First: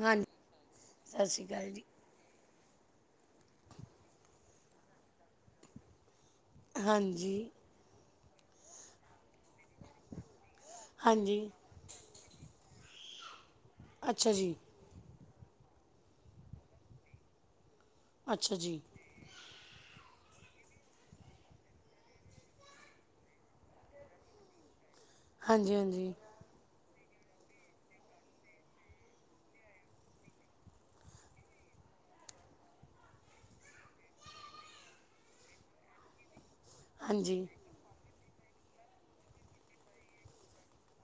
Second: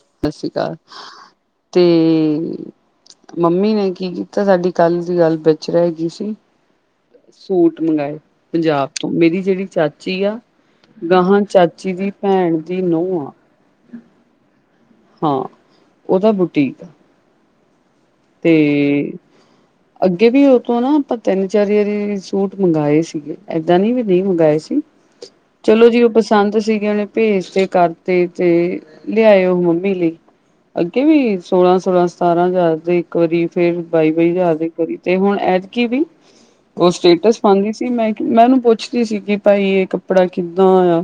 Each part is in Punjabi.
ਹਾਂਜੀ ਸਸੀ ਕਾਲ, ਸਤਿ ਸ਼੍ਰੀ ਤੇ ਮੰਮੀ ਨੇ ਕੀ ਕੀਤਾ ਸਾਡੀ ਕੱਲ ਦੀ ਗੱਲ ਵੇਚ ਰੈ ਗੀ ਸੀ। ਹਾਂਜੀ। ਜੀ ਸੂਟ ਮੰਗਾਏ, ਪੰਜਾਬ ਤੋਂ, ਮੇਰੀ ਜੇੜੀ ਚਾਚੀ ਆ ਹਾਂਜੀ ਗਹਾਂ ਚਾਚੀ ਦੀ ਭੈਣ ਦੀ ਨੋਹ ਆ। ਅੱਛਾ ਜੀ। ਹਾਂ, ਓਤਾ ਬੁਟੀਕ ਆ। ਤੇ ਅੱਛਾ ਜੀ ਅੱਗੇ ਵੀ ਓ ਤੋ ਨਾ ਆਪਾਂ ਤੇਨ-ਚਾਰ ਵਾਰੀ ਸੂਟ ਮੰਗਾਏ ਸੀਗੇ ਏਦਾਂ ਨੀ ਵੀ ਨਈ ਮੰਗਵਾਏ ਸੀ। ਹਾਂਜੀ ਚਲੋ ਜੀ ਓ ਹਾਂਜੀ ਪਸੰਦ ਸੀਗੇ ਓਨੇ ਭੇਜ ਤੇ ਕਰਤੇ ਤੇ, ਲੇਆਏ ਓ ਮੰਮੀ ਲੀ। ਅੱਗੇ ਵੀ ਸੋਲਾਂ-ਸੋਲਾਂ ਸਤਾਰਾਂ ਹਜ਼ਾਰ ਦੇ ਕਰੀ ਫੇਰ ਬਾਈ-ਬਾਈ ਜਾ ਦੇ ਕਰੀ ਤੇ ਹੁਣ ਐਤਕੀ ਵੀ, ਓ ਸਟੇਟਸ ਹਾਂਜੀ ਪਾਦੀ ਸ ਕੇ ਮੈਂ ਕੇ ਮੈਂ ਓਨੂੰ ਪੁੱਛਦੀ ਸੀਗੀ ਭਾਈ ਏ ਕੱਪੜਾ ਕਿੱਦਾਂ ਆ।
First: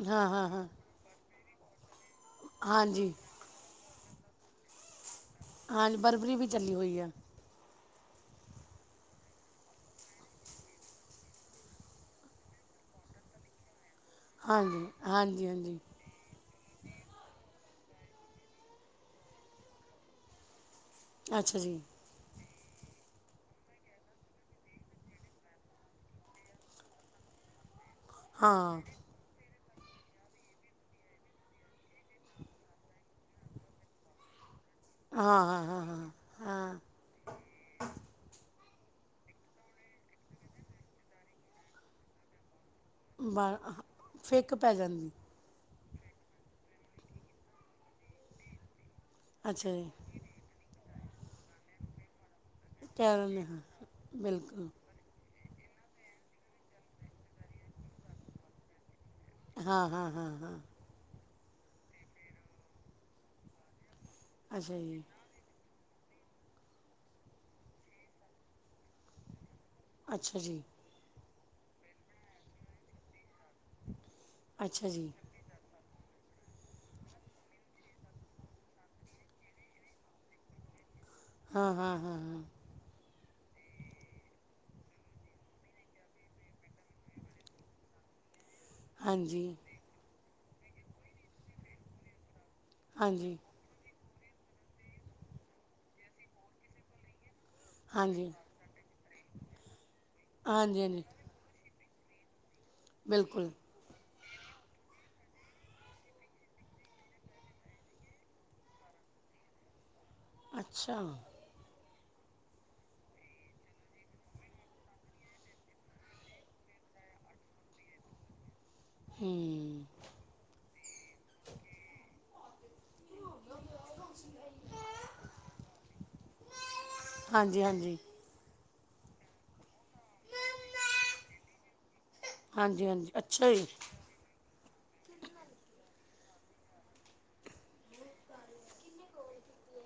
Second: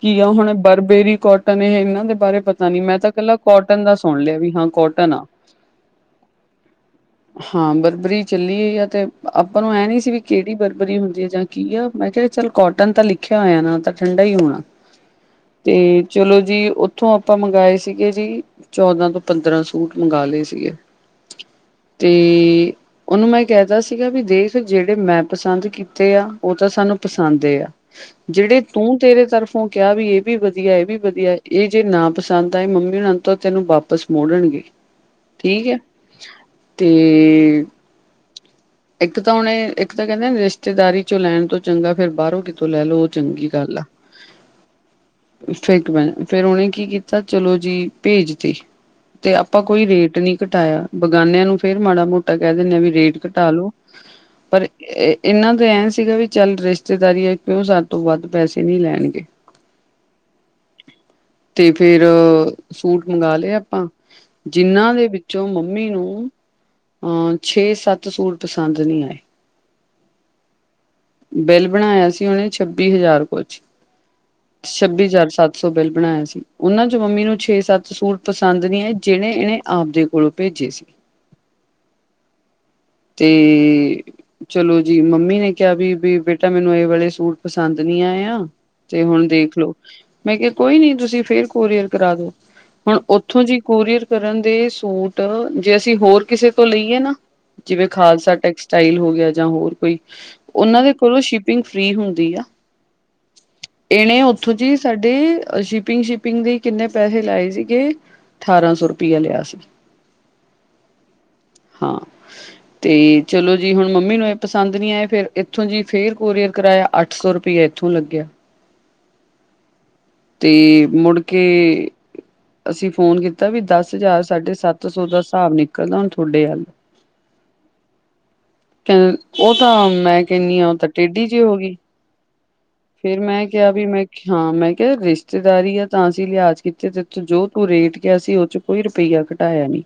ਕੀ ਆ ਹਾਂ ਹਾਂ ਹੁਣ ਹਾਂ ਬਰਬੇਰੀ ਕੋਟਨ ਏ ਏਨਾਂ ਦੇ ਬਾਰੇ ਪਤਾ ਨੀ ਮੈਂ ਤਾਂ ਹਾਂਜੀ ਕੱਲਾ ਕੌਟਨ ਦਾ ਸੁਣ ਲੇਆ ਵੀ ਹਾਂ ਕੌਟਨ ਆ। ਹਾਂ ਜੀ ਬਰਬਰੀ ਵੀ ਚੱਲੀ ਹੋਈ ਆ। ਹਾਂ ਬਰਬਰੀ ਚੱਲੀ ਏ ਜਾਂ ਤੇ, ਆਪਾਂ ਨੂੰ ਐ ਨੀ ਸੀ ਵੀ ਕੇੜੀ ਬਰਬਰੀ ਹੁੰਦੀ ਹੈ ਜਾਂ ਕੀ ਆ ਮੈਂ ਕੇਆ ਚੱਲ ਕੌਟਨ ਤਾਂ ਲੀਖੇਆ ਹੋਏਆ ਨਾ ਤਾਂ ਠੰਡਾ ਹੀ ਹੋਣਾ, ਹਾਂਜੀ ਹਾਂਜੀ ਹਾਂਜੀ ਤੇ ਚਲੋ ਜੀ ਉੱਥੋਂ ਆਪਾਂ ਮੰਗਵਾਏ ਸੀਗੇ ਜੀ ਚੌਦਾਂ ਤੋਂ ਪੰਦਰਾਂ ਸੂਟ ਮੰਗਵਾ ਲਏ ਸੀਗੇ ਅੱਛਾ ਜੀ। ਤੇ ਓਨੂੰ ਮੈਂ ਕੈ ਤਾ ਸੀਗਾ ਵੀ ਦੇਖ ਜੇੜੇ ਮੈਂ ਪਸੰਦ ਕੀਤੇ ਆ, ਓ ਤਾਂ ਸਾਨੂੰ ਪਸੰਦੇ ਆ। ਜੇੜੇ ਹਾਂ ਤੂੰ ਤੇਰੇ ਤਰਫ ਤੂੰ ਕੇਆ ਵੀ ਏ ਵੀ ਵਧੀਆ ਏ ਵੀ ਵਧੀਆ ਏ ਜੇ ਨਾ ਪਸੰਦ ਆਏ ਮੰਮੀ ਹੋ ਤੋਂ ਤੈਨੂੰ ਵਾਪਿਸ ਮੋੜਨਗੇ। ਹਾਂ-ਹਾਂ-ਹਾਂ-ਹਾਂ-ਹਾਂ। ਹੂੰ। ਇੱਕ ਤਾਂ ਹੁਣ ਐ ਇੱਕ ਤਾਂ ਕਹਿੰਦੇ ਰਿਸ਼ਤੇਦਾਰੀ ਚੋਂ ਲੈਣ ਤੋਂ ਚੰਗਾ ਫੇਰ ਬਾਹਰੋਂ ਕਿਤੋਂ ਲੈ ਲੋ। ਬ ਫਿਕ ਪੈ ਜਾਂਦੀ। ਫਿਕ ਪੈ ਫੇਰ ਉਹਨੇ ਕੀ ਕੀਤਾ ਚਲੋ ਜੀ ਭੇਜਤੀ। ਤੇ ਆਪਾਂ ਅੱਛਾ ਕੋਈ ਜੀ ਰੇਟ ਨੀ ਘਟਾਇਆ ਬਗਾਨਿਆਂ ਨੂੰ ਫੇਰ ਮਾੜਾ ਮੋਟਾ ਕਹਿ ਦਿੰਨੇ ਆ ਵੀ ਕਹਿ ਰੇਟ ਦਿੰਦੇ ਘਟਾ ਹਾਂ ਲੋ ਪਰ ਬਿਲਕੁਲ ਇਹ ਇਹਨਾਂ ਤਾਂ ਐਂ ਸੀਗਾ ਵੀ ਚੱਲ ਰਿਸ਼ਤੇਦਾਰੀਆਂ ਕਿਉਂ ਸਾਡੇ ਤੋਂ ਵੱਧ ਪੈਸੇ ਨੀ ਲੈਣਗੇ। ਹਾਂ-ਹਾਂ-ਹਾਂ-ਹਾਂ, ਤੇ ਫੇਰ ਸੂਟ ਮੰਗਾ ਲੇ ਆਪਾਂ ਅੱਛਾ ਜਿੰਨਾਂ ਜੀ ਦੇ ਵਿੱਚ ਚੋਂ ਮੰਮੀ ਨੂੰ ਅਹ ਛੇ ਸੱਤ ਸੂਟ ਪਸੰਦ ਨੀ ਆਏ। ਅੱਛਾ ਜੀ। ਬਿੱਲ ਬਣਾਇਆ ਸੀ ਉਹਨੇ ਛੱਬੀ ਹਜ਼ਾਰ ਕੁਛ, ਅੱਛਾ ਛੱਬੀ ਜੀ ਹਜ਼ਾਰ ਸੱਤ ਸੌ ਬਿੱਲ ਬਣਾਇਆ ਸੀ ਉਹਨਾਂ ਚ ਮੰਮੀ ਨੂੰ ਛੇ ਸੱਤ ਸੂਟ ਪਸੰਦ ਨਹੀਂ ਆ ਜਿਹੜੇ ਇਹਨੇ ਆਪਦੇ ਕੋਲੋਂ ਭੇਜੇ ਸੀ। ਹਾਂ-ਹਾਂ-ਹਾਂ-ਹਾਂ, ਤੇ ਚਲੋ ਜੀ ਮੰਮੀ ਨੇ ਕਿਹਾ ਵੀ ਬ ਬੇਟਾ ਮੈਨੂੰ ਇਹ ਵਾਲੇ ਸੂਟ ਪਸੰਦ ਨੀ ਆਏ ਆ। ਤੇ ਹੁਣ ਹਾਂਜੀ ਦੇਖਲੋ, ਮੈਂ ਕਿਹਾ ਕੋਈ ਨੀ ਤੁਸੀਂ ਫੇਰ ਕੋਰੀਅਰ ਕਰਾ ਦੋ ਹੁਣ ਹਾਂਜੀ ਉੱਥੋਂ ਜੀ ਕੋਰੀਅਰ ਕਰਨ ਦੇ ਸੂਟ ਜੇ ਅਸੀਂ ਹੋਰ ਕਿਸੇ ਤੋਂ ਲਈਏ ਨਾ। ਜਿਵੇਂ ਹਾਂਜੀ ਖਾਲਸਾ ਟੈਕਸਟਾਈਲ ਹੋ ਗਿਆ ਜਾਂ ਹੋਰ ਕੋਈ, ਉਹਨਾਂ ਹਾਂਜੀ ਦੇ ਹਾਂਜੀ ਕੋਲੋਂ ਸ਼ ਪਿੰਗ ਫ੍ਰਰੀ ਹੁੰਦੀ ਆ ਬਿਲਕੁਲ, ਇਹਨੇ ਉੱਥੋਂ ਜੀ ਸਾਡੇ ਸ਼ਿਪਿੰਗ ਸ਼ਿਪਿੰਗ ਦੇ ਕਿੰਨੇ ਪੈਸੇ ਲਾਏ ਸੀਗੇ। ਠਾਰਾਂ ਸੌ ਰੁਪਇਆ ਲਿਆ ਸੀ। ਅੱਛਾ, ਹਾਂ, [inaudible] ਤੇ ਚਲੋ ਜੀ ਹੁਣ ਮੰਮੀ ਨੂੰ ਇਹ ਪਸੰਦ ਨੀ ਆਏ ਫਿਰ ਇੱਥੋਂ ਜੀ ਫੇਰ ਕੋਰੀਅਰ ਕਰਾਇਆ ਅੱਠ ਸੌ ਰੁਪਈਆ ਇੱਥੋਂ ਲੱਗਿਆ। ਹੂੰ, ਤੇ ਮੁੜ ਕੇ ਅਸੀਂ ਫੋਨ ਕੀਤਾ ਵੀ ਦਸ ਹਜ਼ਾਰ ਸਾਢੇ ਸੱਤ ਸੌ ਦਾ ਹਿਸਾਬ ਨਿਕਲਦਾ ਹੁਣ ਥੋਡੇ ਵੱਲ ਹਾਂਜੀ-ਹਾਂਜੀ, ਉਹ ਤਾਂ ਮੈਂ ਕਹਿੰਨੀ ਆ ਉਹ ਤਾਂ ਟੇਢੀ ਜੀ ਹੋ ਗਈ। ਹਾਂਜੀ ਹਾਂਜੀ ਫੇਰ ਮੈਂ ਅੱਛਾ ਜੀ ਕਿਹਾ ਵੀ ਮੈਂ ਹਾਂ ਮੈਂ ਕਿਹਾ ਰਿਸ਼ਤੇਦਾਰੀ ਆ ਤਾਂ ਅਸੀਂ ਲਿਹਾਜ ਕੀਤੇ ਤੇਥੋਂ ਜੋ ਤੂੰ ਰੇਟ ਕਿਆ ਸੀ ਉਹ ਚ ਕੋਈ ਰੁਪਈਆ ਘਟਾਇਆ ਨੀ,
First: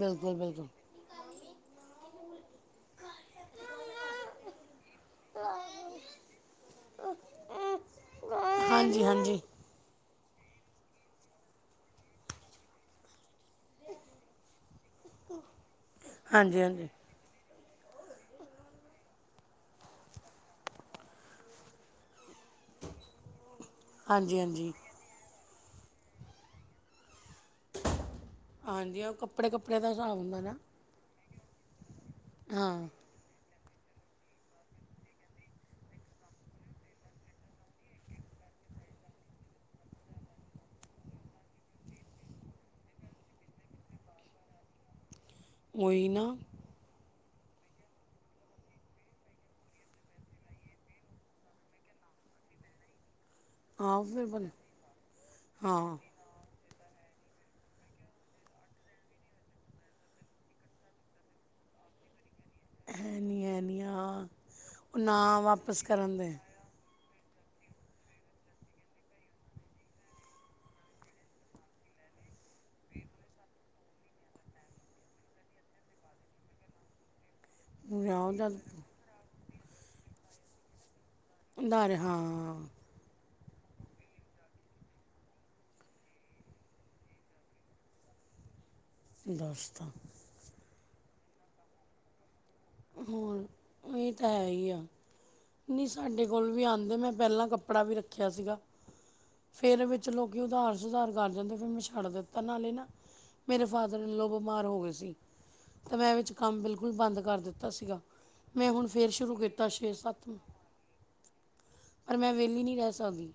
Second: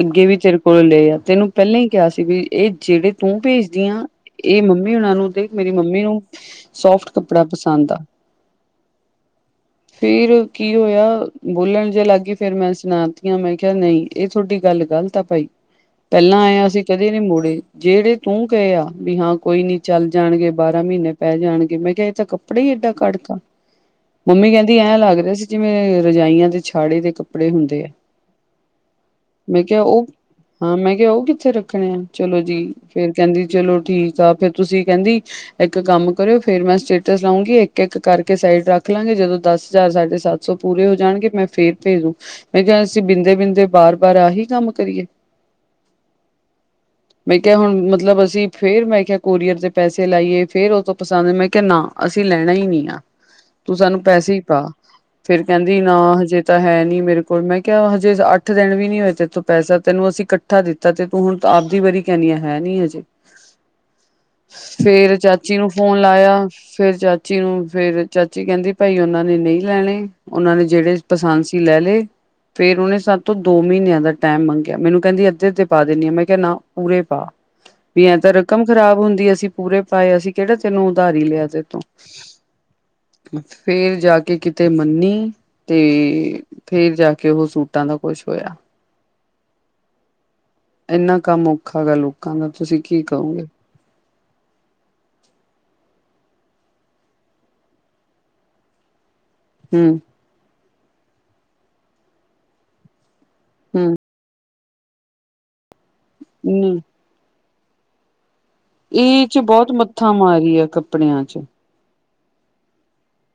ਅੱਗੇ ਵੀ ਤੇਰੇ ਬਿਲਕੁਲ ਕੋਲ ਲਏ ਆ ਤੈਨੂੰ ਪਹਿਲਾਂ ਹੀ ਕਿਹਾ ਸੀ ਵੀ ਇਹ ਜਿਹੜੇ ਤੂੰ ਭੇਜਦੀ ਆ। ਇਹ ਮੰਮੀ ਹੋਣਾ ਨੂੰ ਦੇ ਮੇਰੀ ਮੰਮੀ ਨੂੰ ਸੋਫਟ ਕੱਪੜਾ ਪਸੰਦ ਆ। ਹਾਂਜੀ-ਹਾਂਜੀ, ਫੇਰ ਕੀ ਹੋਇਆ ਬੋਲਣ ਜੇ ਲੱਗ ਗਈ ਫੇਰ ਮੈਂ ਸੁਣਾਤੀਆ ਮੈਂ ਕਿਹਾ ਨਈ। ਇਹ ਤੁਹਾਡੀ ਗੱਲ ਗੱਲਤ ਆ ਭਾਈ [inaudible] ਪਹਿਲਾਂ ਆਏ ਆ ਅਸੀ ਹਾਂਜੀ ਕਦੇ ਨੀ ਮੋੜੇ ਜਿਹੜੇ ਤੂੰ ਕਏ ਆ ਵੀ ਹਾਂ ਕੋਈ ਨੀ ਚੱਲ ਜਾਣਗੇ ਬਾਰਾਂ ਮਹੀਨੇ ਪੈ ਜਾਣਗੇ ਮੈਂ ਗਏ ਤਾਂ ਕੱਪੜੇ ਹੀ ਏਡਾ ਕੱੜਤਾ, ਹਾਂਜੀ ਮੰਮੀ ਹਾਂਜੀ ਕਹਿੰਦੀ ਐਂ ਲੱਗਦਾ ਸੀ। ਜਿਵੇਂ ਰਜਾਈਆਂ ਦੇ ਛਾੜੇ ਦੇ ਕੱਪੜੇ ਹੁੰਦੇ ਐ। ਹਾਂਜੀ ਉਹ ਕੱਪੜੇ ਮੈਂ ਕੱਪੜੇ ਕੇਆ ਦਾ ਓ ਹਿਸਾਬ ਹੁੰਦਾ ਨਾ ਹਾਂ ਮੈਂ ਕੇਆ ਓ ਕਿੱਥੇ ਰੱਖਣੇ ਆ ਚਲੋ ਜੀ ਹਾਂ ਫੇਰ ਕੈਂਦੀ ਚਲੋ ਠੀਕ ਆ ਫੇਰ ਤੁਸੀਂ ਕੈਂਦੀ ਏਕ ਕੰਮ ਕਰਿਓ ਫੇਰ ਮੈਂ ਸਟੇਟਸ ਲਾਂਊਂਗੀ ਏਕ ਏਕ ਕਰਕੇ ਸਾਈਡ ਰੱਖ ਲਾਂਗੇ ਜਦੋਂ ਦਸ ਹਜ਼ਾਰ ਸਾਢੇ ਸੱਤ ਸੌ ਪੂਰੇ ਹੋ ਜਾਣਗੇ ਮੈਂ ਫੇਰ ਭੇਜੂੰ ਮੈਂ ਕੇਆ ਅਸੀ ਬਿੰਦੇ, ਬਿੰਦੇ ਬਾਰ, ਬਾਰ ਆਹੀ ਕੰਮ ਕਰੀਏ। ਓਈ ਨਾ ਮੈਂ ਕੇਆ ਹੁਣ ਮਤਲਬ ਅਸੀਂ ਫੇਰ ਮੈਂ ਕੇਆ ਕੋਰੀਅਰ ਤੇ ਪੈਸੇ ਲਾਈਏ ਫੇਰ ਓ ਤੋਂ ਪਸੰਦ ਮੈਂ ਕਿ ਨਾ ਅਸੀਂ ਲੈਣਾ ਈ ਨੀ ਆ ਤੂੰ ਆਹ ਸਾਨੂੰ ਫਿਰ ਪੈਸੇ ਈ ਬਣ ਪਾ ਫੇਰ ਕੈਂਦੀ ਹਾਂ ਨਾ ਹਜੇ ਤਾਂ ਹੈ ਨੀ ਮੇਰੇ ਕੋਲ ਮੈਂ ਕੇਆ ਹਜੇ ਅੱਠ ਦਿਨ ਵੀ ਨੀ ਹੋਏ ਤੈਥੋਂ ਪੈਸਾ ਤੈਨੂੰ ਅਸੀਂ ਕੱ ਕੱਠਾ ਦਿੱਤਾ ਤੇ ਤੂੰ ਹੁਣ ਆਪਦੀ ਵਾਰੀ ਕੈਨੀ ਐ। ਹੈ ਨੀ ਹਜੇ ਹੈ ਨਹੀਂ ਹੈ ਨਹੀਂ ਹਾਂ ਉਹ ਫੇਰ ਨਾ ਚਾਚੀ ਨੂੰ ਵਾਪਸ ਫੋਨ ਕਰਨ ਦੇ ਲਾਇਆ। ਫੇਰ ਚਾਚੀ ਨੂੰ, ਫੇਰ ਚਾਚੀ ਕਹਿੰਦੀ ਭਾਈ ਓਨਾਂ ਨੇ ਨਈ ਲੈਣੇ। ਓਨਾਂ ਨੇ ਜੇੜੇ ਪਸੰਦ ਸੀ ਲੈ ਲੇ। ਫੇਰ ਓਨੇ ਸਾਤ ਤੋਂ ਦੋ ਮੀਨਿਆਂ ਦਾ ਟੈਮ ਮੰਗਿਆ ਮੈਨੂੰ ਕੈਂਦੀ ਅੱਧੇ ਤੇ ਪਾ ਦਿੰਦੀ ਆਂ ਮੈਂ ਕੇਆ ਨਾ ਪੂਰੇ ਪਾ। ਵੀ ਐਂ ਜਾਓ ਤਾਂ ਜਦ ਰਕਮ ਖ਼ਰਾਬ ਹੁੰਦੀ ਅਸੀਂ ਪੂਰੇ ਪਾਏ ਅਸੀਂ ਕੇੜ੍ਹਾ ਤੈਨੂੰ ਉਧਾਰੀ ਲੇਆ। ਤੇ ਤੋਂ ਉਧਾਰੇ ਹਾਂ ਫੇਰ ਜਾ ਕੇ ਕਿਤੇ ਮੰਨੀ ਤੇ ਫੇਰ ਜਾ ਕੇ ਓ ਸੂਟਾਂ ਦਾ ਕੁਛ ਹੋਇਆ। ਦਸਤ [unintelligible] ਏਨਾ ਕੰਮ ਔਖਾ ਗਾ ਲੋਕਾਂ ਨਾ ਹੋਰ ਏ ਤਾਂ ਹੈ ਈ ਆ। ਨੀ ਸਾਡੇ ਕੋਲ ਵੀ ਆਂਦੇ ਮੈਂ ਪੈਲਾਂ ਕੱਪੜਾ ਵੀ ਰੱਖਿਆ ਸੀਗਾ। ਫੇਰ ਹੂੰ ਵਿੱਚ ਲੋਕੀ ਉਧਾਰ ਸੁਧਾਰ ਕਰ ਜਾਂਦੇ ਫੇਰ ਮੈਂ ਛੱਡ ਦਿੱਤਾ ਨਾਲੇ ਨਾ ਮੇਰੇ ਹੂੰ ਫਾਦਰ ਇਨ ਲੋਅ ਬਿਮਾਰ ਹੋ ਗੇ ਸੀ ਤਾਂ ਮੈਂ ਵਿੱਚ ਕੰਮ ਨਹੀਂ ਬਿਲਕੁਲ ਬੰਦ ਕਰ ਦਿੱਤਾ ਸੀਗਾ। ਮੈਂ ਹੁਣ ਫੇਰ ਇਹ ਸ਼ੁਰੂ ਚ ਕੀਤਾ ਬਹੁਤ ਛੇ, ਮੱਥਾ ਸੱਤ ਨੂੰ। ਮਾਰੀ ਆ ਕੱਪੜਿਆਂ ਚ ਪਰ ਮੈਂ ਵੇਲੀ ਨੀ ਰੈ ਸਕਦੀ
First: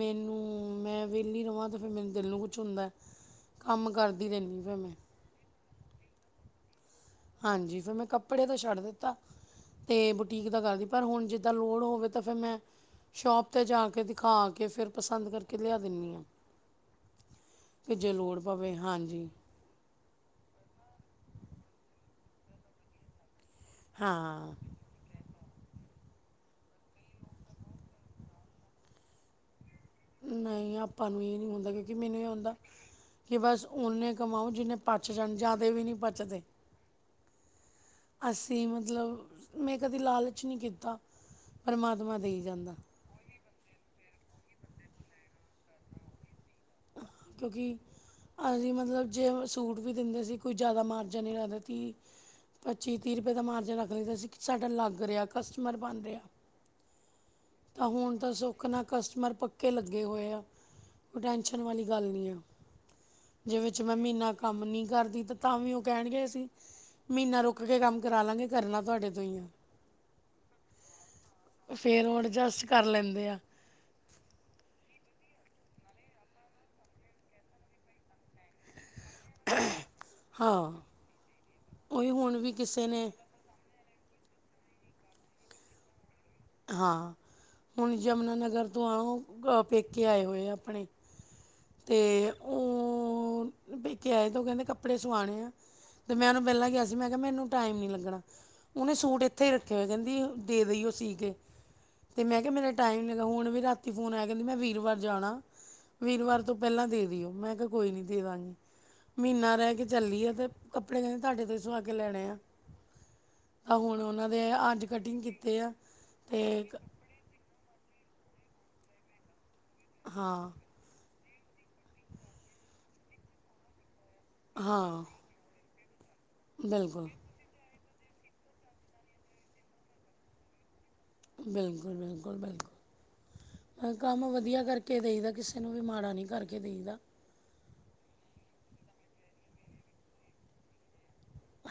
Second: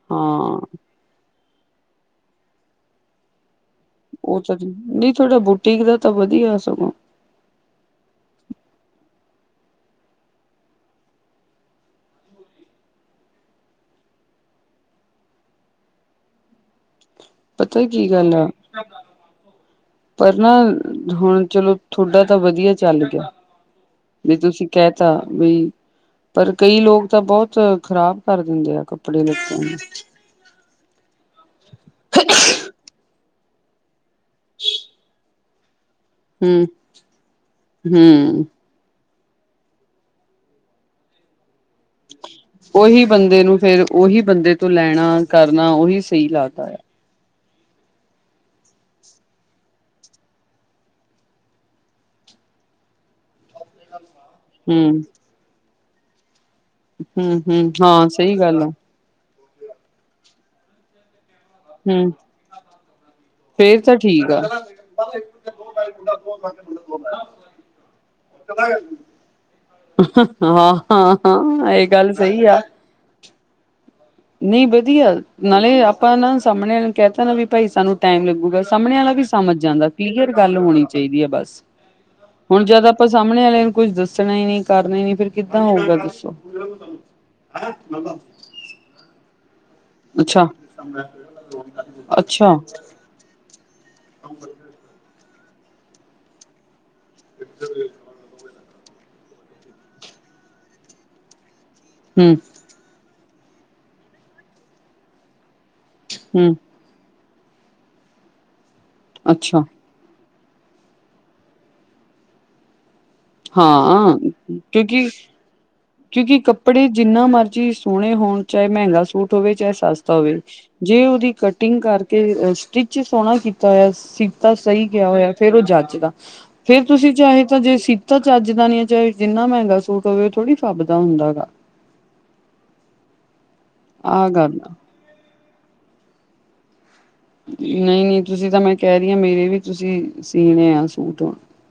ਮੈਨੂੰ, ਹਾਂ ਮੈਂ ਵੇਲੀ ਰਵਾਂ ਤੇ ਫਿਰ ਮੈਨੂੰ ਦਿਲ ਨੂੰ ਕੁਛ ਹੁੰਦਾ ਐ। ਓ ਤਾਂ ਜੀ ਨਈ ਥੋਡਾ ਬੂਟੀਕ ਦਾ ਤਾਂ ਵਧੀਆ ਸਗੋਂ। ਹਾਂਜੀ, ਫਿਰ ਮੈਂ ਕੱਪੜੇ ਦਾ ਛੱਡ ਦਿੱਤਾ। ਤੇ ਬੁਟੀਕ ਦਾ ਕਰਦੀ ਪਰ ਹੁਣ ਜਿੱਦਾਂ ਲੋੜ ਹੋਵੇ ਤਾਂ ਫਿਰ ਮੈਂ ਸ਼ੋਪ 'ਤੇ ਜਾ ਕੇ ਦਿਖਾ ਕੇ ਫੇਰ ਪਸੰਦ ਕਰਕੇ ਲਿਆ ਦਿੰਨੀ ਆਂ। ਪਤਾ ਕਿ ਕੀ ਜੇ ਗੱਲ ਲੋੜ ਆ ਪਵੇ, ਹਾਂਜੀ। ਪਰ ਨਾ ਹੁਣ ਚਲੋ ਥੋਡਾ ਤਾਂ ਵਧੀਆ ਚੱਲ ਗੇਆ ਵੀ ਹਾਂ ਤੁਸੀਂ ਕਹਿ ਤਾ ਵੀ ਪਰ ਕਈ ਲੋਕ ਤਾਂ ਬੌਤ ਖ਼ਰਾਬ ਕਰ ਦਿੰਦੇ ਆ ਕੱਪੜੇ ਲੱਤੇ ਨੂੰ। ਨਈ ਆਪਾਂ ਨੂੰ ਏ ਨੀ ਹੁੰਦਾ ਕਿਉਂਕਿ ਮੈਨੂੰ ਐ ਹੁੰਦਾ ਕਿ ਬਸ ਓਨੇ ਕਮਾਓ ਜਿੰਨੇ ਪਚ ਜਾਣ ਜਾਦੇ ਵੀ ਨੀ ਪਚਦੇ। ਹੁੰ ਅਸੀਂ ਮਤਲਬ ਮੈਂ ਕਦੇ ਲਾਲਚ ਨੀ ਕੀਤਾ ਪਰਮਾਤਮਾ ਦੇ ਓਹੀ ਬੰਦੇ ਨੂੰ ਫੇਰ ਓਹੀ ਬੰਦੇ ਤੋਂ ਲੈਣਾ ਕਰਨਾ ਓਹੀ ਸਈ ਲੱਗਦਾ ਆ। ਕਿਓਕਿ ਅਸੀਂ ਮਤਲਬ ਜੇ ਓ ਸੂਟ ਵੀ ਦਿੰਦੇ ਸੀ ਕੋਈ ਜ਼ਿਆਦਾ ਮਾਰਜਨ ਨੀ ਰੱਗਦੇ ਥੀ। ਪੱਚੀ, ਤੀਹ ਰਪਏ ਦਾ ਮਾਰਜਨ ਰੱਖ ਲਈ ਦਾ ਸੀ ਸਾਡਾ ਹੂੰ ਲੱਗ ਰੇਆ ਕਸਟਮਰ ਬਣ ਰੇਆ। ਹੂੰ ਹੂੰ ਤਾਂ ਹਾਂ ਹੁਣ ਤਾਂ ਸਹੀ ਗੱਲ ਸੋਖ ਆ ਨਾ ਕਸਟਮਰ ਪੱਕੇ ਲੱਗੇ ਹੋਏ ਆ ਕੋਈ ਟੈਂਸ਼ ਨ ਵਾਲੀ ਗੱਲ ਹੂੰ ਨੀ ਆ। ਜੇ ਵਿੱਚ ਫੇਰ ਤਾਂ ਮੈਂ ਠੀਕ ਮੀਨਾ ਆ ਕੰਮ ਨੀ ਕਰਦੀ ਤੇ ਤਾਂ ਵੀ ਓ ਕੈਨਗੇ ਅਸੀ ਮੀਨਾ ਰੁਕ ਕੇ ਕੰਮ ਕਰਾ ਲਾਂਗੇ ਕਰਨਾ ਤੁਆਡੇ ਤੋਂ ਈ ਆ। ਹਾਂ-ਹਾਂ-ਹਾਂ ਤੇ ਇਹ ਫੇਰ ਗੱਲ ਉਹ ਸਹੀ ਆ। ਅਡਜਸਟ ਕਰ ਲੈਂਦੇ ਆ। ਨਹੀਂ ਵਧੀਆ ਨਾਲੇ ਆਪਾਂ ਨਾ ਸਾਹਮਣੇ ਕਹਿਤਾ ਨਾ ਵੀ ਭਾਈ ਸਾਨੂੰ ਟਾਈਮ ਲੱਗੂ। ਸਾਹਮਣੇ ਵਾਲਾ ਵੀ ਸਮਝ ਜਾਂਦਾ ਕਲੀਅਰ ਗੱਲ ਹਾਂ ਹੋਣੀ ਚਾਹੀਦੀ ਹੈ ਬਸ। ਉਹੀ ਵੀ ਹੁਣ ਕਿਸੇ ਜਦ ਆਪਾਂ ਨੇ ਸਾਹਮਣੇ ਵਾਲਿਆਂ ਨੂੰ ਕੁੱਝ ਦੱਸਣਾ ਹੀ ਨੀ ਕਰਨਾ ਹੀ ਨੀ ਫੇਰ ਕਿੱਦਾਂ ਹੋਊਗਾ ਦੱਸੋ। ਹਾਂ ਹੁਣ ਯਮੁਨਾਾਨਗਰ ਤੋਂ ਆਓ। ਪੇਕੇ ਆਏ ਹੋਏ ਆ ਅੱਛਾ-ਅੱਛਾ ਆਪਣੇ ਅਤੇ ਉਹ ਪੇਕੇ ਆਏ ਤੇ ਉਹ ਕਹਿੰਦੇ ਕੱਪੜੇ ਸਵਾਉਣੇ ਆ ਤੇ ਮੈਂ ਉਹਨੂੰ ਪਹਿਲਾਂ ਕਿਆ ਸੀ। ਮੈਂ ਕਿਹਾ ਮੈਨੂੰ ਟਾਈਮ ਨਹੀਂ ਲੱਗਣਾ, ਉਹਨੇ ਸੂਟ ਇੱਥੇ ਹੀ ਰੱਖੇ ਹੋਏ ਕਹਿੰਦੀ ਦੇ ਦੇਈਓ ਸੀ ਕੇ। ਤੇ ਮੈਂ ਕਿਹਾ ਹੂੰ-ਹੂੰ ਮੇਰਾ ਟਾਈਮ ਨੀ ਲਗਾ ਹੁਣ ਵੀ ਰਾਤੀ ਫੋਨ ਆਇਆ ਕਹਿੰਦੀ ਮੈਂ ਵੀਰਵਾਰ ਜਾਣਾ। ਵੀਰਵਾਰ ਤੋਂ ਪਹਿਲਾਂ ਦੇ ਦਿਓ ਮੈਂ ਕਿਹਾ ਕੋਈ ਨੀ ਦੇ ਦਾਂਗੀ, ਮਹੀਨਾ ਅੱਛਾ ਰਹਿ ਕੇ ਚੱਲੀ ਆ ਤੇ ਕੱਪੜੇ ਕਹਿੰਦੇ ਤੁਹਾਡੇ ਤੋਂ ਹੀ ਸੁਆ ਕੇ ਲੈਣੇ ਆ। ਤਾਂ ਹੁਣ ਹਾਂ ਉਹਨਾਂ ਦੇ ਅੱਜ ਕਿਉਂਕਿ ਕਟਿੰਗ ਕੀਤੇ ਆ। ਕਿਉਂਕਿ ਤੇ ਕੱਪੜੇ ਜਿੰਨਾ ਮਰਜੀ ਸੋਹਣੇ ਹੋਣ ਚਾਹੇ ਮਹਿੰਗਾ ਸੂਟ ਹੋਵੇ, ਚਾਹੇ ਸਸਤਾ ਹੋਵੇ ਹਾਂ ਜੇ ਉਹਦੀ ਕਟਿੰਗ ਕਰਕੇ ਸਟਿਚ ਸੋਹਣਾ ਕੀਤਾ ਹੋਇਆ ਤਾਂ ਸਹੀ ਹਾਂ ਕਿਹਾ ਹੋਇਆ ਫੇਰ ਉਹ ਜੱਚ ਦਾ, ਫੇਰ ਬਿਲਕੁਲ ਤੁਸੀਂ ਚਾਹੇ ਤਾਂ ਜੇ ਤਾਂ ਚੱਜ ਦਾ ਨੀ ਹੈ ਚਾਹੇ ਜਿੰਨਾ ਮਹਿੰਗਾ ਸੂਟ ਹੋਵੇ ਉਹ ਥੋੜੀ ਫੱਬਦਾ ਹੁੰਦਾ ਹੈਗਾ। ਬਿਲਕੁਲ- ਬਿਲਕੁਲ, ਬਿਲਕੁਲ ਮੈਂ ਕੰਮ ਆਹ ਗੱਲ ਵਧੀਆ ਆ ਕਰਕੇ ਕੇ ਦੇਈ ਦਾ ਕਿਸੇ ਨੂੰ ਵੀ ਮਾੜਾ ਨਹੀਂ ਕਰਕੇ ਦੇਈਦਾ। ਨਹੀਂ- ਨਹੀਂ ਤੁਸੀਂ ਤਾਂ ਮੈਂ ਕਹਿ ਰਹੀ ਹਾਂ ਮੇਰੇ ਵੀ ਤੁਸੀਂ, ਸੀਣੇ ਆ ਸੂਟ।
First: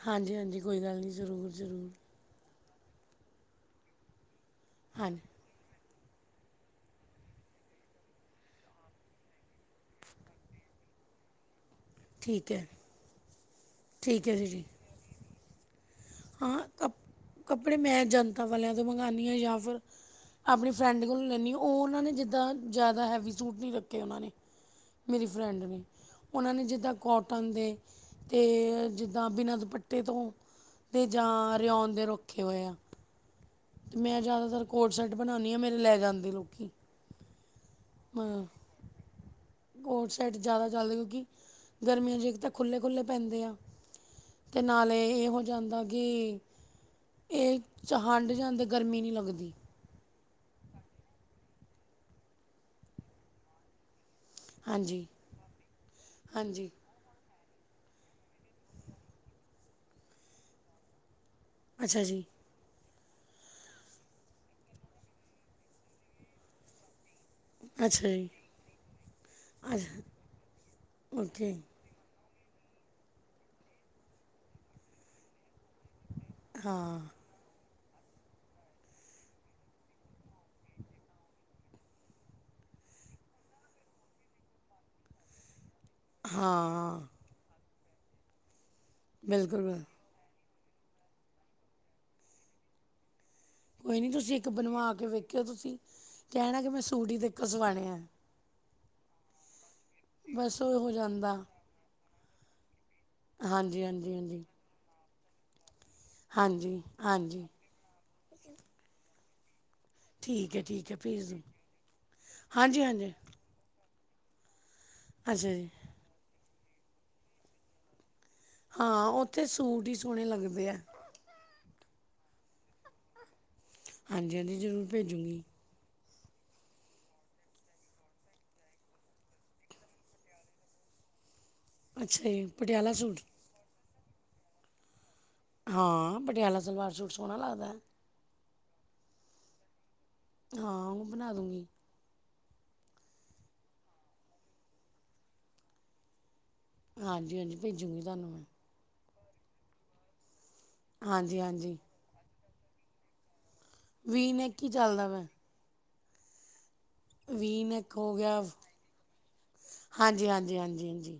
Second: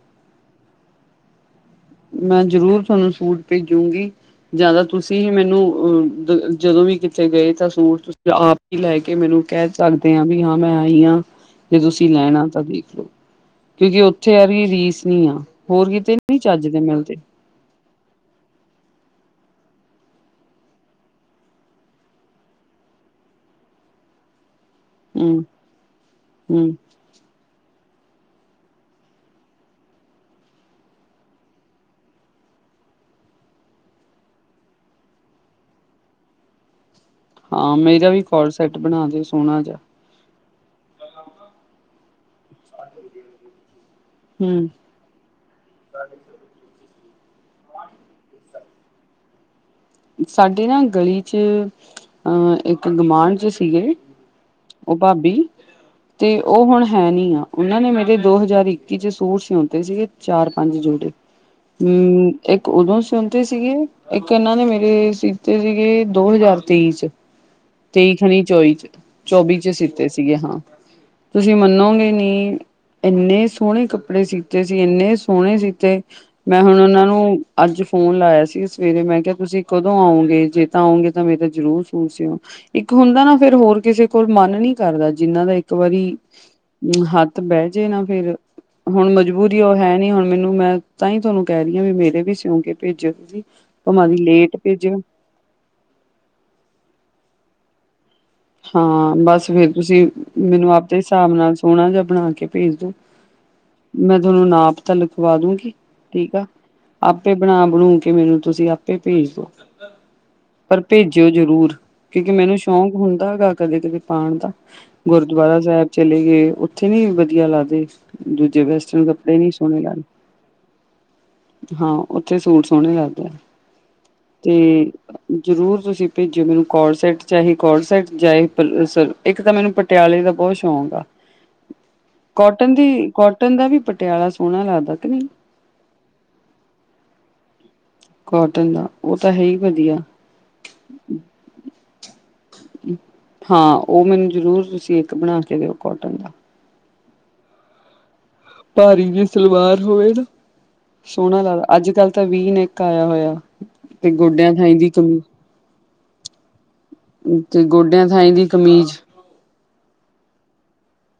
ਹਾਂਜੀ- ਹਾਂਜੀ ਕੋਈ ਗੱਲ ਨਹੀਂ ਜ਼ਰੂਰ- ਜ਼ਰੂਰ। ਮੈਂ ਜ਼ਰੂਰ ਤੁਹਾਨੂੰ ਸੂਟ ਭੇਜੂਗੀ ਜਾ ਤਾਂ ਤੁਸੀਂ ਹਾਂਜੀ ਹੀ ਮੈਨੂੰ ਅ- ਜਦੋਂ ਵੀ ਕਿਤੇ ਗਏ ਤਾਂ ਸੂਟ ਤੁਸ ਆਪ ਹੀ ਲੈ ਕੇ ਮੈਨੂੰ ਕਹਿ ਸਕਦੇ ਹਾਂ ਵੀ ਹਾਂ ਮੈਂ ਆਈ ਹਾਂ। ਜੇ ਤੁਸੀਂ ਲੈਣਾ ਠੀਕ ਤਾਂ ਹੈ ਦੇਖਲੋ, ਕਿਉਂਕਿ ਠੀਕ ਉੱਥੇ ਹੈ ਯਾ ਜੀ ਰੀ ਜੀ ਰੀਸ ਨੀ ਆ, ਹੋਰ ਕਿਤੇ ਨ- ਹਾਂ ਚੱਜ ਦੇ ਮਿਲਦੇ। ਕੱਪ- ਕੱਪੜੇ ਮੈਂ ਜਨਤਾ ਵਾਲਿਆਂ ਤੋਂ ਮੰਗਵਾਉਂਦੀ ਹਾਂ ਜਾਂ ਫੇਰ ਆਪਣੀ ਫਰੈਂਡ ਕੋਲੋਂ ਲੈਂਦੀ ਉਹ ਉਹਨਾਂ ਨੇ ਜਿੱਦਾਂ ਜ਼ਿਆਦਾ ਹੈਵੀ ਸੂਟ ਨਹੀਂ ਰੱਖੇ ਉਹਨਾਂ ਨੇ। ਮੇਰੀ ਹੂੰ। ਫਰੈਂਡ ਨੇ ਉਹਨਾਂ ਨੇ ਹੂੰ ਜਿੱਦ ਕੋਟਨ ਦੇ, ਤੇ ਜਿੱਦਾਂ ਬਿਨਾਂ ਦੁਪੱਟੇ ਤੋਂ ਤੇ ਜਾਂ ਰਿਆਉਣ ਦੇ ਰੁੱਖੇ ਹੋਏ ਆ। ਤੇ ਮੈਂ ਜ਼ਿਆਦਾਤਰ ਕੋਡ ਸੈੱਟ ਬਣਾਉਂਦੀ ਹਾਂ ਮੇਰੇ ਲੈ ਜਾਂਦੇ ਲੋਕੀ। ਹਾਂ ਮੇਰਾ ਵੀ ਕੋਡ ਸੈਟ ਬਣਾ ਦੇਓ ਸੋਹਣਾ ਜਿਹਾ। ਸੈਟ ਜਿਆਦਾ ਚੱਲਦੇ, ਕਿਉਂਕਿ ਗਰਮੀਆਂ ਚ ਇੱਕ ਤਾਂ ਖੁੱਲੇ- ਖੁੱਲੇ ਪੈਂਦੇ ਆ, ਤੇ ਹੂੰ। ਨਾਲ ੇ ਇਹ ਹੋ ਜਾਂਦਾ ਕਿ ਇਹ, ਚ ਹੰਡ ਜਾਂਦੇ ਗਰਮੀ ਨਹੀਂ ਲੱਗਦੀ। ਸਾਡੇ ਨਾ ਗਲੀ ਚ ਅਹ ਇੱਕ ਗਵਾਂਢ ਜੇ ਸੀਗੇ। ਉਹ ਹਾਂਜੀ ਭਾਬੀ, ਤੇ ਉਹ ਹਾਂਜੀ ਹੁਣ ਹੈ ਨਹੀਂ ਆ, ਉਹਨਾਂ ਨੇ ਮੇਰੇ ਦੋ ਹਜ਼ਾਰ ਇੱਕੀ ਚ ਸੂਟ ਸਿਉਂਤੇ ਸੀਗੇ ਚਾਰ- ਪੰਜ ਜੋੜੇ। ਅੱਛਾ ਜੀ ਹੂੰ ਇੱਕ ਉਦੋਂ ਸਿਉਂਤੇ ਸੀਗੇ, ਇੱਕ ਇਹਨਾਂ ਨੇ ਮੇਰੇ ਸੀਤੇ ਸੀਗੇ ਦੋ ਹਜ਼ਾਰ ਤੇਈ ਚ। ਅੱਛਾ ਤੇਈ ਜੀ ਖਣੀ ਚੌਵੀ ਚ ਚੌਵੀ ਚ ਅੱਛਾ ਸੀਤੇ ਸੀਗੇ ਹਾਂ। ਓਕੇ ਤੁਸੀਂ ਮੰਨੋਗੇ ਨੀ ਇੰਨੇ ਸੋਹਣੇ ਕੱਪੜੇ ਸੀਤੇ ਸੀ- ਇੰਨੇ ਸੋਹਣੇ ਸੀਤੇ ਮੈਂ ਹੁਣ ਹਾਂ ਉਹਨਾਂ ਨੂੰ ਅੱਜ ਫੋਨ ਲਾਇਆ ਸੀ ਸਵੇਰੇ ਮੈਂ ਕਿਹਾ ਤੁਸੀਂ ਕਦੋਂ ਆਉਂਗੇ ਜੇ ਤਾਂ ਆਉਂਗੇ ਤਾਂ ਮੇਰਾ ਜ਼ਰੂਰ ਸੂਟ ਸੂਈਓ। ਇੱਕ ਹੁੰਦਾ ਨਾ ਫੇਰ ਹੋਰ ਕਿਸੇ ਕੋਲ ਮਨ ਨਹੀਂ ਕਰਦਾ ਜਿੰਹਨਾ ਦਾ ਇੱਕ ਇੱਕ ਵਾਰੀ ਹਾਂ ਹੱਥ ਬਹਿ ਜੇ ਨਾ ਫੇਰ। ਹੁਣ ਮਜਬੂਰੀ ਬਿਲਕੁਲ ਉਹ ਬਿਲ- ਹੈ ਨੀ ਹੁਣ ਮੈਨੂੰ ਮੈਂ ਤਾਂ ਹੀ ਥੋਨੂੰ ਕਹਿ ਰੀ ਵੀ ਮੇਰੇ ਵੀ ਸਿਉਂ ਕੇ ਭੇਜਿਓ ਤੁਸੀਂ ਕੋਈ ਨਹੀਂ ਭਾਵੇਂ ਤੁਸੀਂ ਇੱਕ ਲੇਟ ਬਣਵਾ ਭੇਜਿਓ ਕੇ ਵੇਖਿਓ ਤੁਸੀਂ, ਕਹਿਣਾ ਕਿ ਮੈਂ ਸੂਟ ਹੀ ਤੇਤੋ ਸਵਾਣੇ ਐ। ਹਾਂ ਬਸ ਫੇਰ ਤੁਸੀਂ ਮੈਨੂੰ ਉਹ ਹੋ ਆਪਦੇ ਹਿਸਾਬ ਜਾਂਦਾ ਨਾਲ ਸੋਹਣਾ ਜਾ ਬਣਾ ਕੇ ਭੇਜ ਦੋ, ਹਾਂਜੀ, ਹਾਂਜੀ, ਮੈਂ ਹਾਂਜੀ। ਤੁਹਾਨੂੰ ਨਾਪ ਤਾਂ ਲਿਖਵਾ ਦੂਗੀ ਠੀਕ ਆ, ਹਾਂਜੀ ਆਪੇ ਹਾਂਜੀ ਬਣਾ ਬਣੂ ਕੇ ਮੈਨੂੰ ਤੁਸੀਂ ਤੇ ਭੇਜ ਦਿਓ, ਠੀਕ ਹੈ ਪਰ ਠੀਕ ਹੈ ਭੇਜਿਓ ਭੇਜ ਦਿਓ ਜ਼ਰੂਰ ਕਿਉਂਕਿ ਮੈਨੂੰ ਹਾਂਜੀ ਸ਼ੌਕ ਹਾਂਜੀ ਕਦੇ ਕਦੇ ਪਾਣ ਦਾ, ਅੱਛਾ ਗੁਰਦੁਆਰਾ ਜੀ ਸਾਹਿਬ ਚਲੇ ਗਏ ਉੱਥੇ ਵੀ ਵਧੀਆ ਲੱਗਦੇ। ਦੂਜੇ ਵੈਸਟਰਨ ਹਾਂ ਕੱਪੜੇ ਵੀ ਉੱਥੇ ਨੀ ਸੋਣੇ ਸੂਟ ਹੀ ਲਗਦੇ। ਸੋਹਣੇ ਲੱਗਦੇ ਆ ਹਾਂ ਉੱਥੇ ਸੂਟ ਸੋਹਣੇ ਲੱਗਦੇ ਆ। ਹਾਂਜੀ ਹਾਂਜੀ ਜ਼ਰੂਰ ਤੇ ਭੇਜੂੰਗੀ ਜ਼ਰੂਰ ਤੁਸੀਂ ਭੇਜਿਓ ਮੈਨੂੰ ਕੋਲ ਸੈਟ ਚਾਹੇ ਕੋਟ ਸੈਟ ਜਾ ਇੱਕ ਤਾਂ ਮੈਨੂੰ ਪਟਿਆਲੇ ਦਾ ਬਹੁਤ ਸ਼ੌਂਕ ਆ। ਅੱਛਾ ਜੀ ਕੋਟਨ ਪਟਿਆਲਾ ਦੀ ਸੂਟ ਕੋਟਨ ਦਾ ਵੀ ਪਟਿਆਲਾ ਸੋਹਣਾ ਲੱਗਦਾ ਕਿ ਨਹੀਂ ਹਾਂ ਪਟਿਆਲਾ ਸਲਵਾਰ ਸੂਟ ਸੋਹਣਾ ਲੱਗਦਾ। ਕੋਟਨ ਦਾ ਉਹ ਤਾਂ ਹੈ ਈ ਵਧੀਆ। ਹਾਂ ਉਹ ਬਣਾ ਦੂੰਗੀ। ਹਾਂ ਉਹ ਮੈਨੂੰ ਜ਼ਰੂਰ ਤੁਸੀਂ ਇੱਕ ਬਣਾ ਕੇ ਦਿਓ ਕੋਟਨ ਦਾ। ਹਾਂਜੀ-ਹਾਂਜੀ ਭੇਜੂੰਗੀ ਤੁਹਾਨੂੰ ਮੈਂ ਭਾਰੀ ਵੀ ਸਲਵਾਰ ਹੋਵੇ ਨਾ, ਹਾਂਜੀ ਸੋਹਣਾ ਲੱਗਦਾ ਹਾਂਜੀ ਅੱਜ ਕੱਲ ਤਾਂ ਵੀ ਨੇ ਕਾਇਆ ਹੋਇਆ, ਤੇ ਵੀ ਗੋਡਿਆਂ ਨੈਕ ਹੀ ਥੀ ਦੀ ਚੁ ਚੱਲਦਾ ਵਾ ਵੀ ਤੇ ਨੈਕ ਗੋਡਿਆਂ ਹੋ ਥਾਈ ਗਿਆ, ਦੀ ਕਮੀਜ਼ ਹਾਂਜੀ-ਹਾਂਜੀ-ਹਾਂਜੀ-ਹਾਂਜੀ।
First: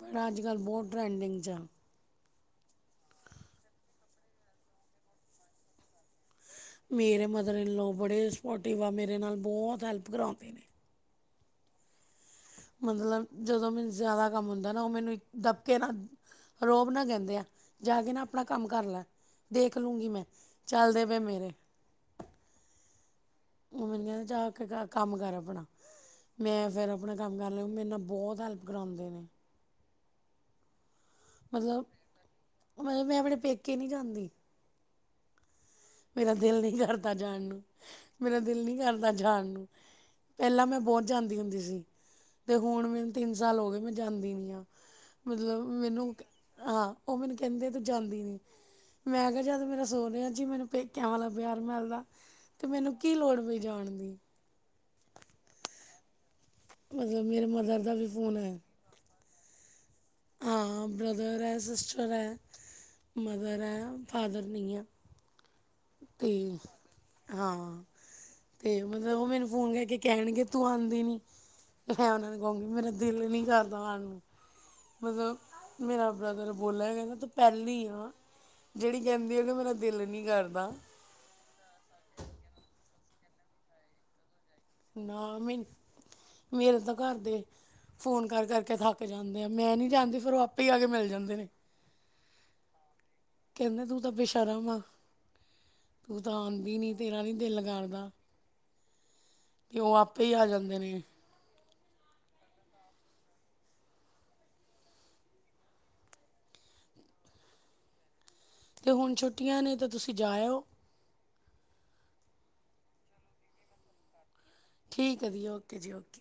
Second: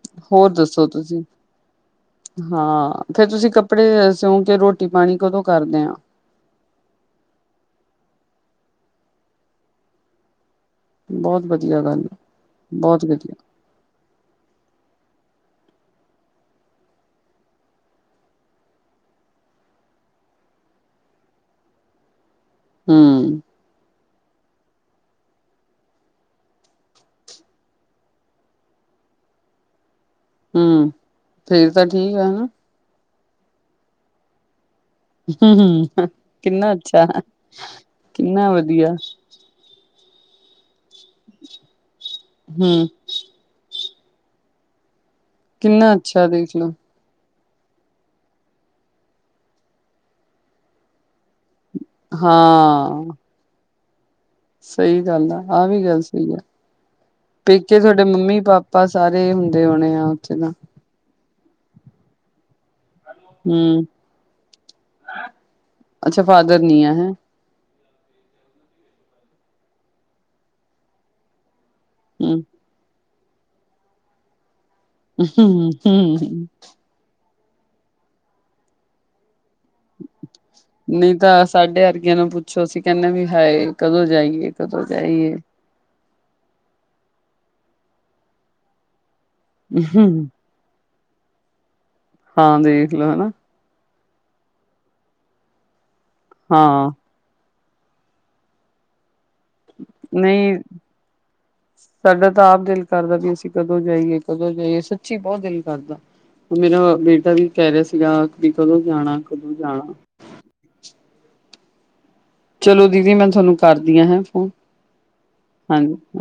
ਪਰ ਹੋਰ ਅੱਜ-ਕੱਲ ਦੱਸੋ ਬਹੁਤ ਤੁਸੀਂ ਟਰੈਂਡਿੰਗ 'ਚ ਐ। ਹਾਂ ਫੇਰ ਤੁਸੀਂ ਕੱਪੜੇ ਸਿਉਂ ਕੇ ਰੋਟੀ ਪਾਣੀ ਕਦੋਂ ਕਰਦੇ ਆ? ਮੇਰੇ ਮਦਰ ਇਨ ਲੋ ਬੜੇ ਸਪੋਰਟਿਵ ਆ ਮੇਰੇ ਨਾਲ ਬਹੁਤ ਹੈਲਪ ਕਰਾਉਦੇ ਨੇ। ਬਹੁਤ ਵਧੀਆ ਗੱਲ ਐ। ਬਹੁਤ ਮਤਲਬ ਵਧੀਆ ਜਦੋਂ ਮੈਨੂੰ ਜ਼ਿਆਦਾ ਕੰਮ ਹੁੰਦਾ ਨਾ ਉਹ ਮੈਨੂੰ ਦੱਬਕੇ ਨਾਲ ਰੋਬ ਨਾ ਕਹਿੰਦੇ ਆ ਜਾ ਕੇ ਨਾ ਆਪਣਾ ਕੰਮ ਕਰ ਲੈ। ਦੇਖ ਲੂੰਗੀ ਮੈਂ, ਚੱਲ ਦੇਵੇ ਮੇਰੇ ਹੂੰ, ਮੈਨੇ ਜਾ ਕੇ ਕਿਹਾ ਕੰਮ ਕਰ ਆਪਣਾ, ਮੈਂ ਫਿਰ ਆਪਣਾ ਕੰਮ ਕਰ ਲਿਆ ਮੇਰੇ ਨਾਲ ਬਹੁਤ ਹੈਲਪ ਕਰਾਉਦੇ ਨੇ। ਹੂੰ, ਫੇਰ ਮਤਲਬ ਤਾਂ ਠੀਕ ਆ ਹਨਾ। ਮਤਲਬ ਮੈਂ ਆਪਣੇ ਪੇਕੇ ਨੀ ਜਾਂਦੀ। [inaudible] ਮੇਰਾ ਦਿਲ ਨੀ ਕਿੰਨਾ ਅੱਛਾ ਕਰਦਾ ਜਾਣ ਨੂੰ, ਮੇਰਾ ਕਿੰਨਾ ਦਿਲ ਨੀ ਵਧੀਆ ਕਰਦਾ ਜਾਣ ਨੂੰ ਪਹਿਲਾਂ ਮੈਂ ਬਹੁਤ ਜਾਂਦੀ ਹੁੰਦੀ ਸੀ, ਤੇ ਹੁਣ ਹੂੰ ਮੈਨੂੰ ਤਿੰਨ ਸਾਲ ਹੋ ਗਏ ਮੈਂ ਜਾਂਦੀ ਨੀ ਆ। ਮਤਲਬ ਕਿੰਨਾ ਮੈਨੂੰ ਅੱਛਾ ਦੇਖਲੋ ਹਾਂ। ਉਹ ਮੈਨੂੰ ਕਹਿੰਦੇ ਤੂੰ ਜਾਂਦੀ ਨੀ, ਮੈਂ ਕਿਹਾ ਜਦ ਮੇਰਾ ਸੋ ਰਿਹਾ ਜੀ ਮੈਨੂੰ ਕਿਆ ਵਾਲਾ ਪਿਆਰ ਮਿਲਦਾ, ਤੇ ਮੈਨੂੰ ਹਾਂ ਕੀ ਲੋੜ ਪਈ ਜਾਣ ਦੀ। ਸਹੀ ਗੱਲ ਆ ਆਹ ਵੀ ਗੱਲ ਸਹੀ ਐ, ਮਤਲਬ ਮੇਰੇ ਪੇਕੇ ਮਦਰ ਦਾ ਥੋਡੇ ਵੀ ਫੋਨ ਮੰਮੀ ਪਾਪਾ ਹੈ ਆਪਾਂ ਸਾਰੇ ਹੁੰਦੇ ਹੋਣੇ ਆ ਉੱਥੇ ਤਾਂ, ਹਾਂ ਬ੍ਰਦਰ ਐ ਸਿਸਟਰ ਐ, ਮਦਰ ਐ ਹੂੰ ਫਾਦਰ ਨੀ ਐ। ਅੱਛਾ ਤੇ ਫਾਦਰ ਨੀ ਆ ਹੈਂ ਹਾਂ, ਤੇ ਮਤਲਬ ਉਹ ਮੈਨੂੰ ਫੋਨ ਕਰਕੇ ਕਹਿਣਗੇ ਤੂੰ ਆਦੀ ਨੀ। ਮੈਂ ਉਹਨਾ ਨੂੰ ਹੂੰ ਕਹੂੰਗੀ ਮੇਰਾ ਦਿਲ ਨੀ ਕਰਦਾ ਆਣ ਨੂੰ ਮਤਲਬ, ਹੂੰ ਮੇਰਾ ਹੂੰ। ਬ੍ਰਦਰ ਬੋਲਿਆ ਕਹਿਦਾ ਤੁੰ ਪਹਿਲੀ ਆ, ਜਿਹੜੀ ਕਹਿੰਦੀ ਆ ਕਿ, ਮੇਰਾ ਦਿਲ ਨੀ ਕਰ ਨਹੀਂ ਤਾਂ ਸਾਢੇ ਅਰਗੀਆਂ ਨੂੰ ਪੁੱਛੋ, ਅਸੀਂ ਕਹਿੰਣੇ, ਵੀ ਹਾਏ ਕਦੋਂ ਜਾਏਗੀ ਨਾ ਮੀ, ਮੇਰੇ ਤਾਂ ਘਰ ਦੇ ਫੋਨ, ਕਰ-ਕਰ ਕੇ ਥੱਕ ਤੇ ਜਾਂਦੇ ਆ ਮੈਂ ਨਹੀਂ ਜਾਂਦੀ, ਫਿਰ ਉਹ ਆਪੇ ਆ ਕੇ, ਮਿਲ ਜਾਂਦੇ ਨੇ ਹਾਂ, ਦੇਖ ਲਓ ਨਾ ਕਹਿੰਦੇ ਤੂੰ ਤਾਂ ਬੇਸ਼ਰਮ ਵ, ਤੂੰ ਤਾਂ ਆਉਂਦੀ ਹਾਂ ਨਈ, ਤੇਰਾ ਨਈ ਦਿਲ ਕਰਦਾ ਤੇ ਉਹ, ਆਪੇ ਹੀ ਆ ਨਹੀਂ ਜਾਂਦੇ ਨੇ, ਸਾਡਾ ਤਾਂ, ਆਪ ਦਿਲ ਕਰਦਾ ਵੀ, ਅਸੀਂ ਕਦੋਂ ਜਾਈਏ- ਕਦੋਂ ਜਾਈਏ, ਸੱਚੀ ਬਹੁਤ ਦਿਲ ਕਰਦਾ ਮੇਰਾ ਬੇਟਾ ਵੀ, ਕਹਿ ਰਿਹਾ ਸੀਗਾ, ਵੀ ਕਦੋਂ ਤੇ ਹੁਣ ਜਾਣਾ- ਕਦੋਂ ਛੁੱਟੀਆਂ ਨੇ ਤਾਂ ਜਾਣਾ ਤੁਸੀਂ ਜਾਇਓ ਚਲੋ ਦੀਦੀ, ਮੈਂ ਤੁਹਾਨੂੰ ਕਰਦੀ ਹ ਹੈ ਫੋਨ ਠੀਕ ਹੈ ਜੀ, ਓਕੇ ਜੀ ਓਕੇ